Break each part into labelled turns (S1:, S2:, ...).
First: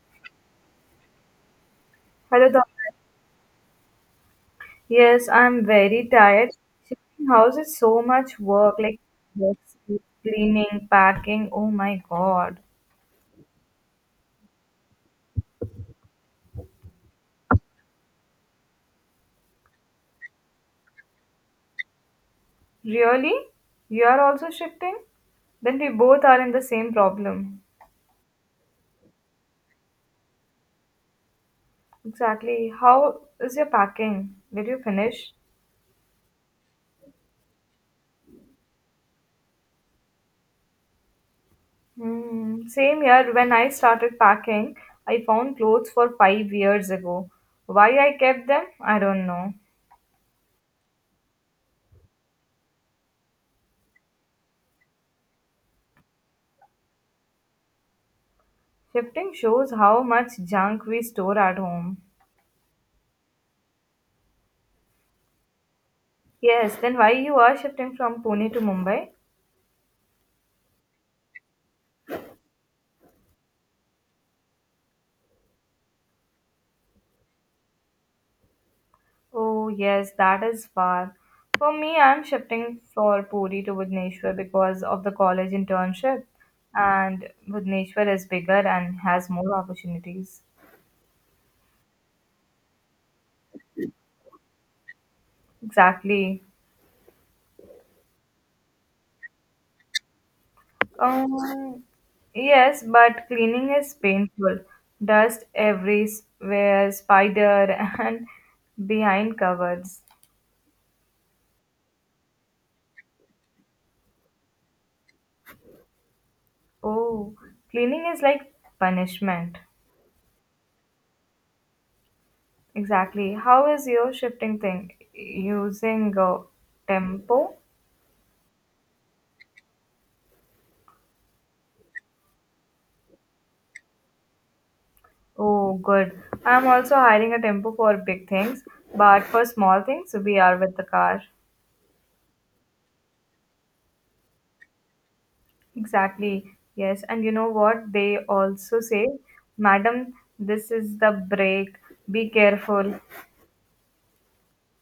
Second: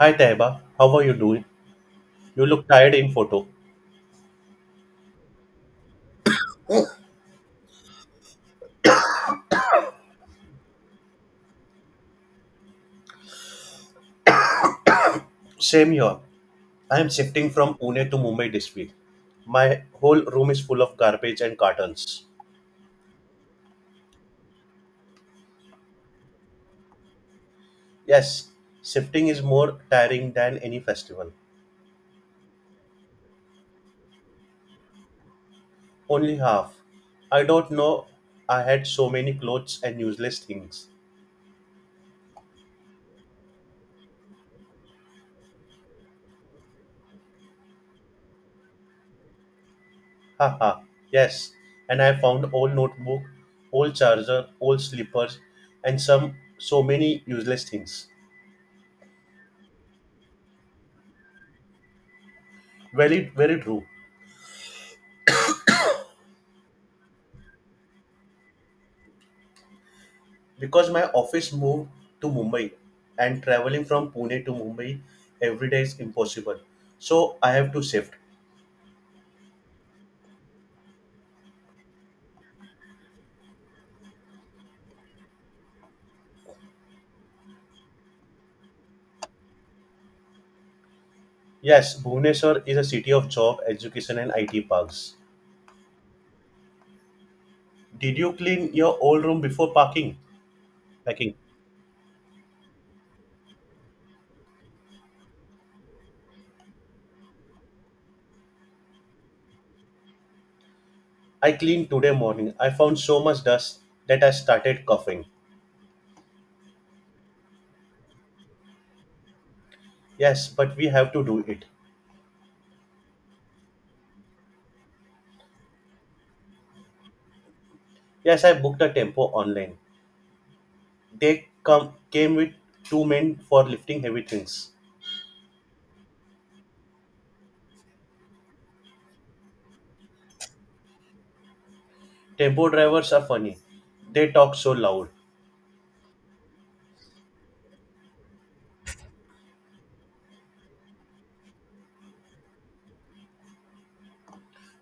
S1: Hi Taiba, how are you doing? You
S2: Hello, Donna.
S1: look tired in photo.
S2: Yes, I'm very tired. Shifting house is so much work, like books, cleaning, packing. Oh my God.
S1: Same here. I am shifting from Pune to Mumbai this week. My whole room is full of garbage and cartons.
S2: Really? You are also shifting? Then we both are in the same problem.
S1: Yes, shifting is more tiring than any festival.
S2: Exactly. How is your packing? Did you finish?
S1: Only half. I don't know I had so many clothes and useless things.
S2: Hmm. Same year when I started packing, I found clothes for 5 years ago. Why I kept them, I don't know.
S1: Haha, yes. And I found old notebook, old charger, old slippers, and some so many useless things.
S2: Shifting shows how much junk we store at home.
S1: Very very true.
S2: Yes, then why you are shifting from Pune to Mumbai?
S1: Because my office moved to Mumbai and traveling from Pune to Mumbai every day is impossible. So I have to shift.
S2: Oh, yes, that is far. For me, I'm shifting for Puri to Bhubaneswar because of the college internship, and Bhubaneswar is bigger and has more opportunities.
S1: Yes, Bhubaneswar is a city of job, education, and IT parks.
S2: Exactly.
S1: Did you clean your old room before parking? Packing.
S2: Um, yes, but cleaning is painful. Dust everywhere, spider, and behind covers.
S1: I cleaned today morning. I found so much dust that I started coughing.
S2: Oh, cleaning is like punishment.
S1: Yes, but we have to do it.
S2: Exactly. How is your shifting thing? Using Tempo?
S1: Yes, I booked a tempo online. They come came with two men for lifting heavy things.
S2: Oh, good. I'm also hiring a Tempo for big things, but for small things, we are with the car.
S1: Tempo drivers are funny. They talk so loud.
S2: Exactly. Yes. And you know what? They also say, Madam, this is the break. Be careful.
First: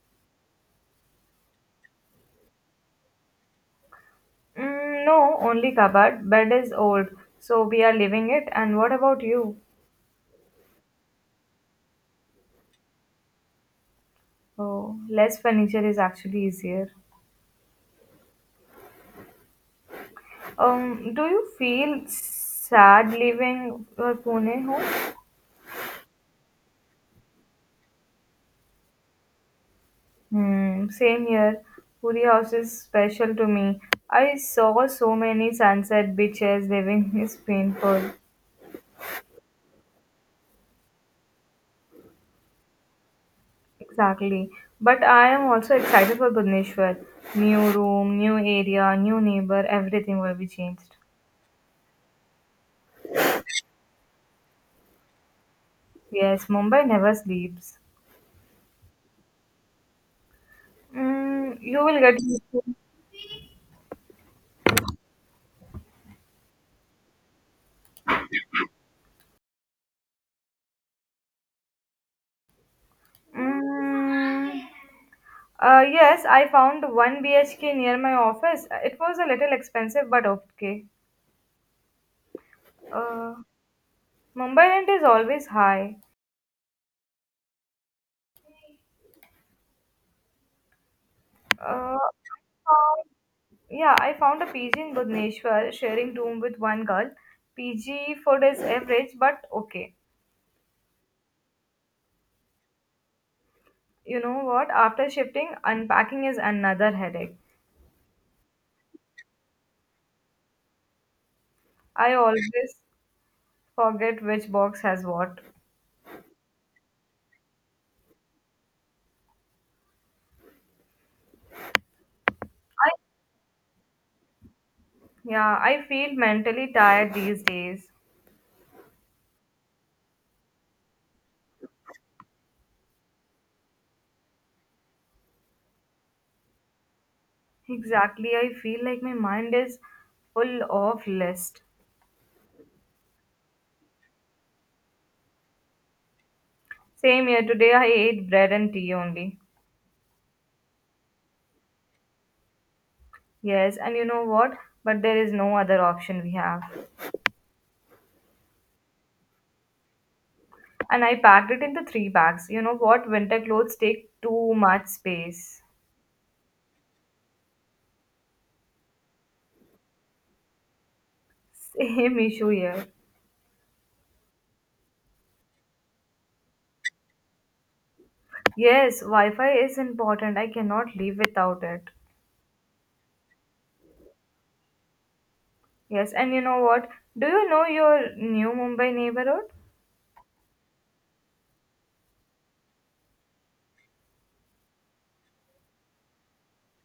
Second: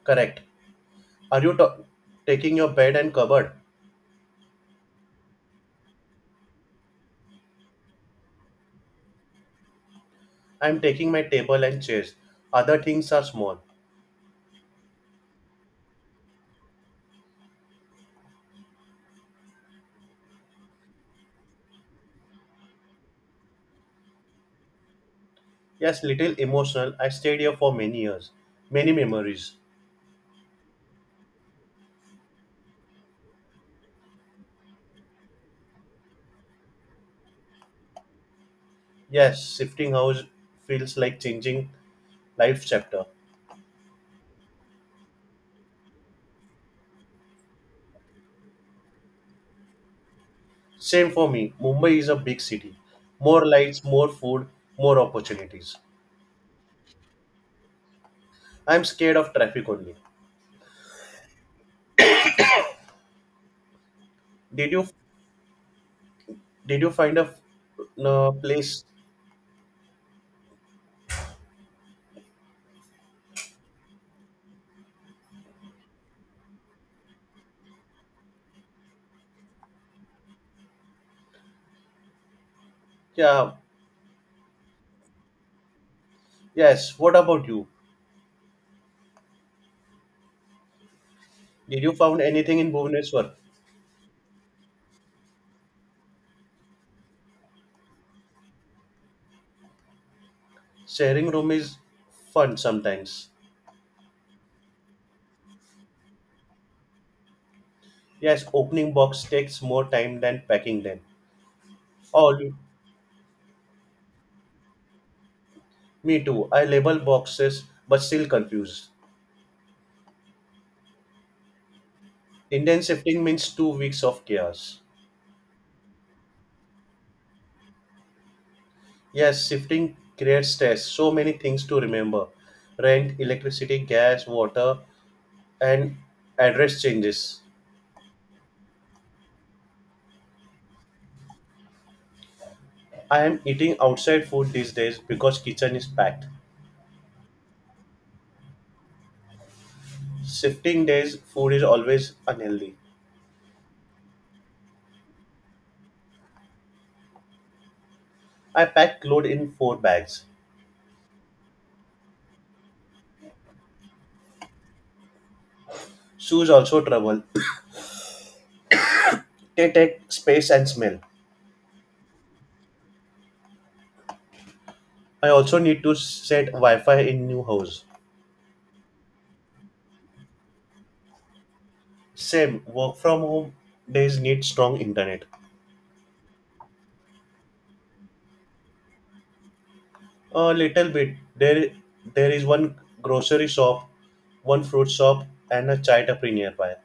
S1: Correct. Are you taking your bed and cupboard?
S2: Mm, no, only cupboard. Bed is old, so we are leaving it. And what about you?
S1: I'm taking my table and chairs. Other things are small.
S2: Oh, less furniture is actually easier. Do you feel sad leaving your Pune home?
S1: Yes, little emotional. I stayed here for many years. Many memories.
S2: Hmm, same here. Puri house is special to me. I saw so many sunset beaches. Living is painful.
S1: Yes, shifting house feels like changing life chapter.
S2: Exactly. But I am also excited for Bhubaneswar. New room, new area, new neighbor. Everything will be changed.
S1: Same for me. Mumbai is a big city. More lights, more food, more opportunities.
S2: Yes, Mumbai never sleeps.
S1: I'm scared of traffic only.
S2: Mm, you will get used to.
S1: Did you did you find a, no, place?
S2: Mm, yes, I found one BHK near my office. It was a little expensive, but okay. Uh,
S1: Yeah.
S2: Mumbai rent is always high.
S1: Yes. What about you? Did you
S2: Uh,
S1: found anything in
S2: found-
S1: Bhubaneswar?
S2: yeah, I found a PG in Bhubaneswar, sharing room with one girl. PG food is average, but okay.
S1: Sharing room is fun sometimes.
S2: You know what? After shifting, unpacking is another headache.
S1: Yes, opening box takes more time than packing them.
S2: I
S1: Oh,
S2: always forget which box has what. I
S1: me too. I label boxes but still confused. Indian shifting means 2 weeks of chaos.
S2: yeah, I feel mentally tired these days.
S1: Yes, shifting creates stress. So many things to remember rent, electricity, gas, water, and address changes.
S2: Exactly. I feel like my mind is full of list.
S1: I am eating outside food these days because kitchen is packed.
S2: Same here today I ate bread and tea only.
S1: Shifting days food is always unhealthy.
S2: Yes, and you know what? But there is no other option we have.
S1: I pack clothes in four bags.
S2: And I packed it into three bags. You know what? Winter clothes take too much space.
S1: Shoes also trouble. They take space and smell.
S2: Same issue here.
S1: I also need to set Wi-Fi in new house.
S2: Yes, Wi-Fi is important. I cannot live without it.
S1: Same, work from home days need strong internet.
S2: Yes, and you know what? Do you know your new Mumbai neighborhood?
S1: A little bit. There is one grocery shop, one fruit shop, and a chai tapri nearby.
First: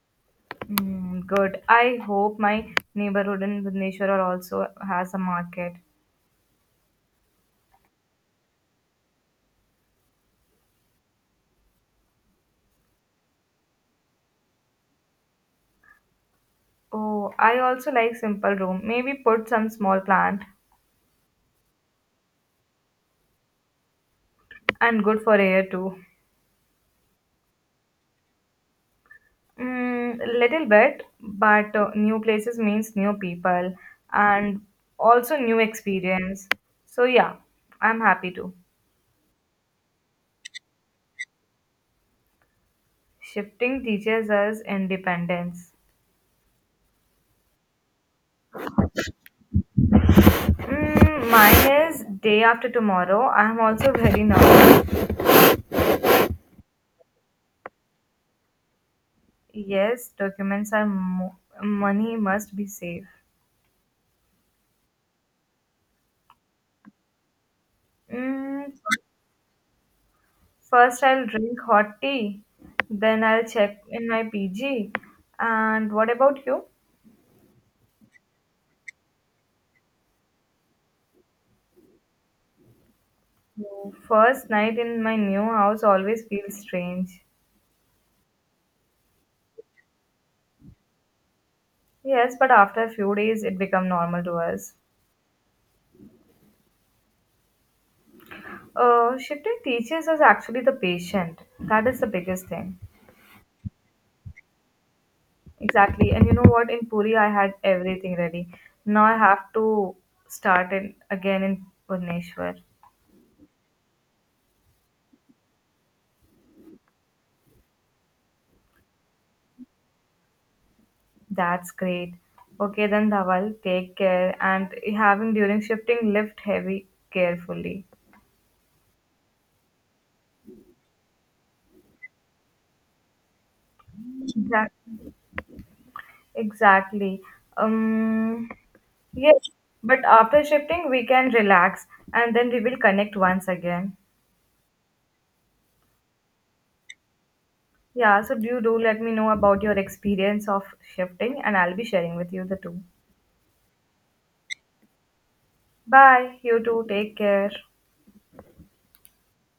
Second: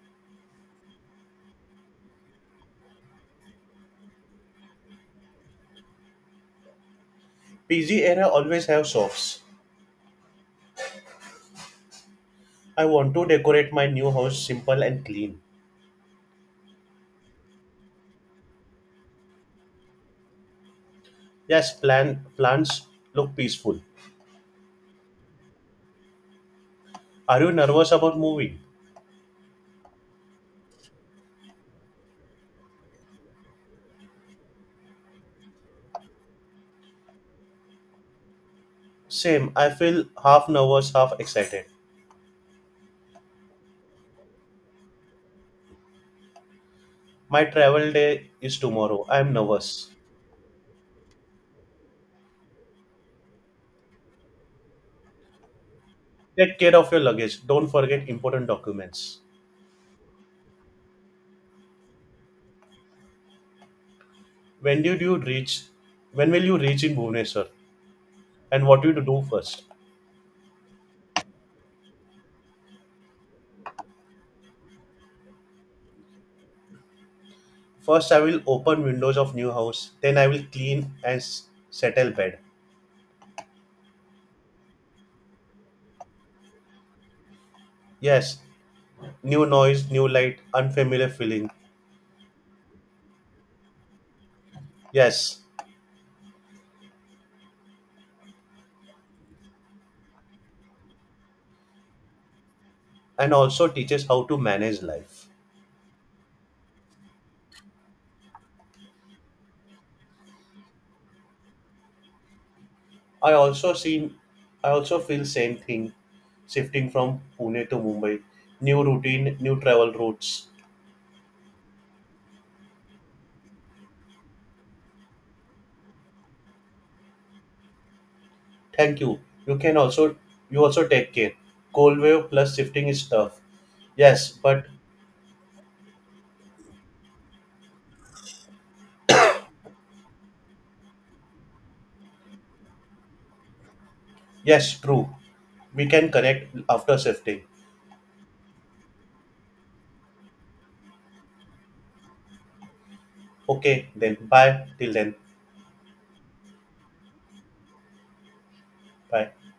S2: Mm, good. I hope my neighborhood in Bhubaneswar are also has a market.
S1: PG area always have shops. I want to decorate my new house simple and clean.
S2: Oh, I also like simple room. Maybe put some small plant
S1: Yes, plants look peaceful.
S2: and good for air too.
S1: Are you nervous about moving?
S2: Mm, little bit, but new places means new people and also new experience. So yeah, I'm happy too.
S1: Same. I feel half nervous, half excited.
S2: Shifting teaches us independence.
S1: My travel day is tomorrow. I am nervous.
S2: Mm, mine is day after tomorrow. I'm also very nervous.
S1: Take care of your luggage. Don't forget important documents.
S2: Yes, money must be safe.
S1: When did you reach? When will you reach in Bhubaneswar? And
S2: Mm,
S1: what you to do first?
S2: first, I'll drink hot tea, then I'll check in my PG. And what about you?
S1: First, I will open windows of new house. Then I will clean and settle bed.
S2: First night in my new house always feels strange.
S1: Yes, new noise, new light, unfamiliar feeling.
S2: Yes, but after a few days, it become normal to us.
S1: Yes,
S2: Shifting teachers is actually the patient. That is the biggest thing.
S1: and also teaches how to manage life.
S2: Exactly. And you know what? In Puri, I had everything ready. Now I have to start it again in Bhubaneswar.
S1: I also seen, I also feel same thing, shifting from Pune to Mumbai. New routine, new travel routes.
S2: That's great. Okay then, Dhawal, take care and having during shifting lift heavy carefully.
S1: Thank you. You can also You also take care. Cold wave plus shifting is tough. Yes, but
S2: Exact- Exactly. Um, yes, but after shifting we can relax and then we will connect once again.
S1: yes, true. We can connect after shifting.
S2: Yeah, so do let me know about your experience of shifting and I'll be sharing with you the two.
S1: Okay, then bye. Till then,
S2: Bye. You too. Take care.
S1: bye.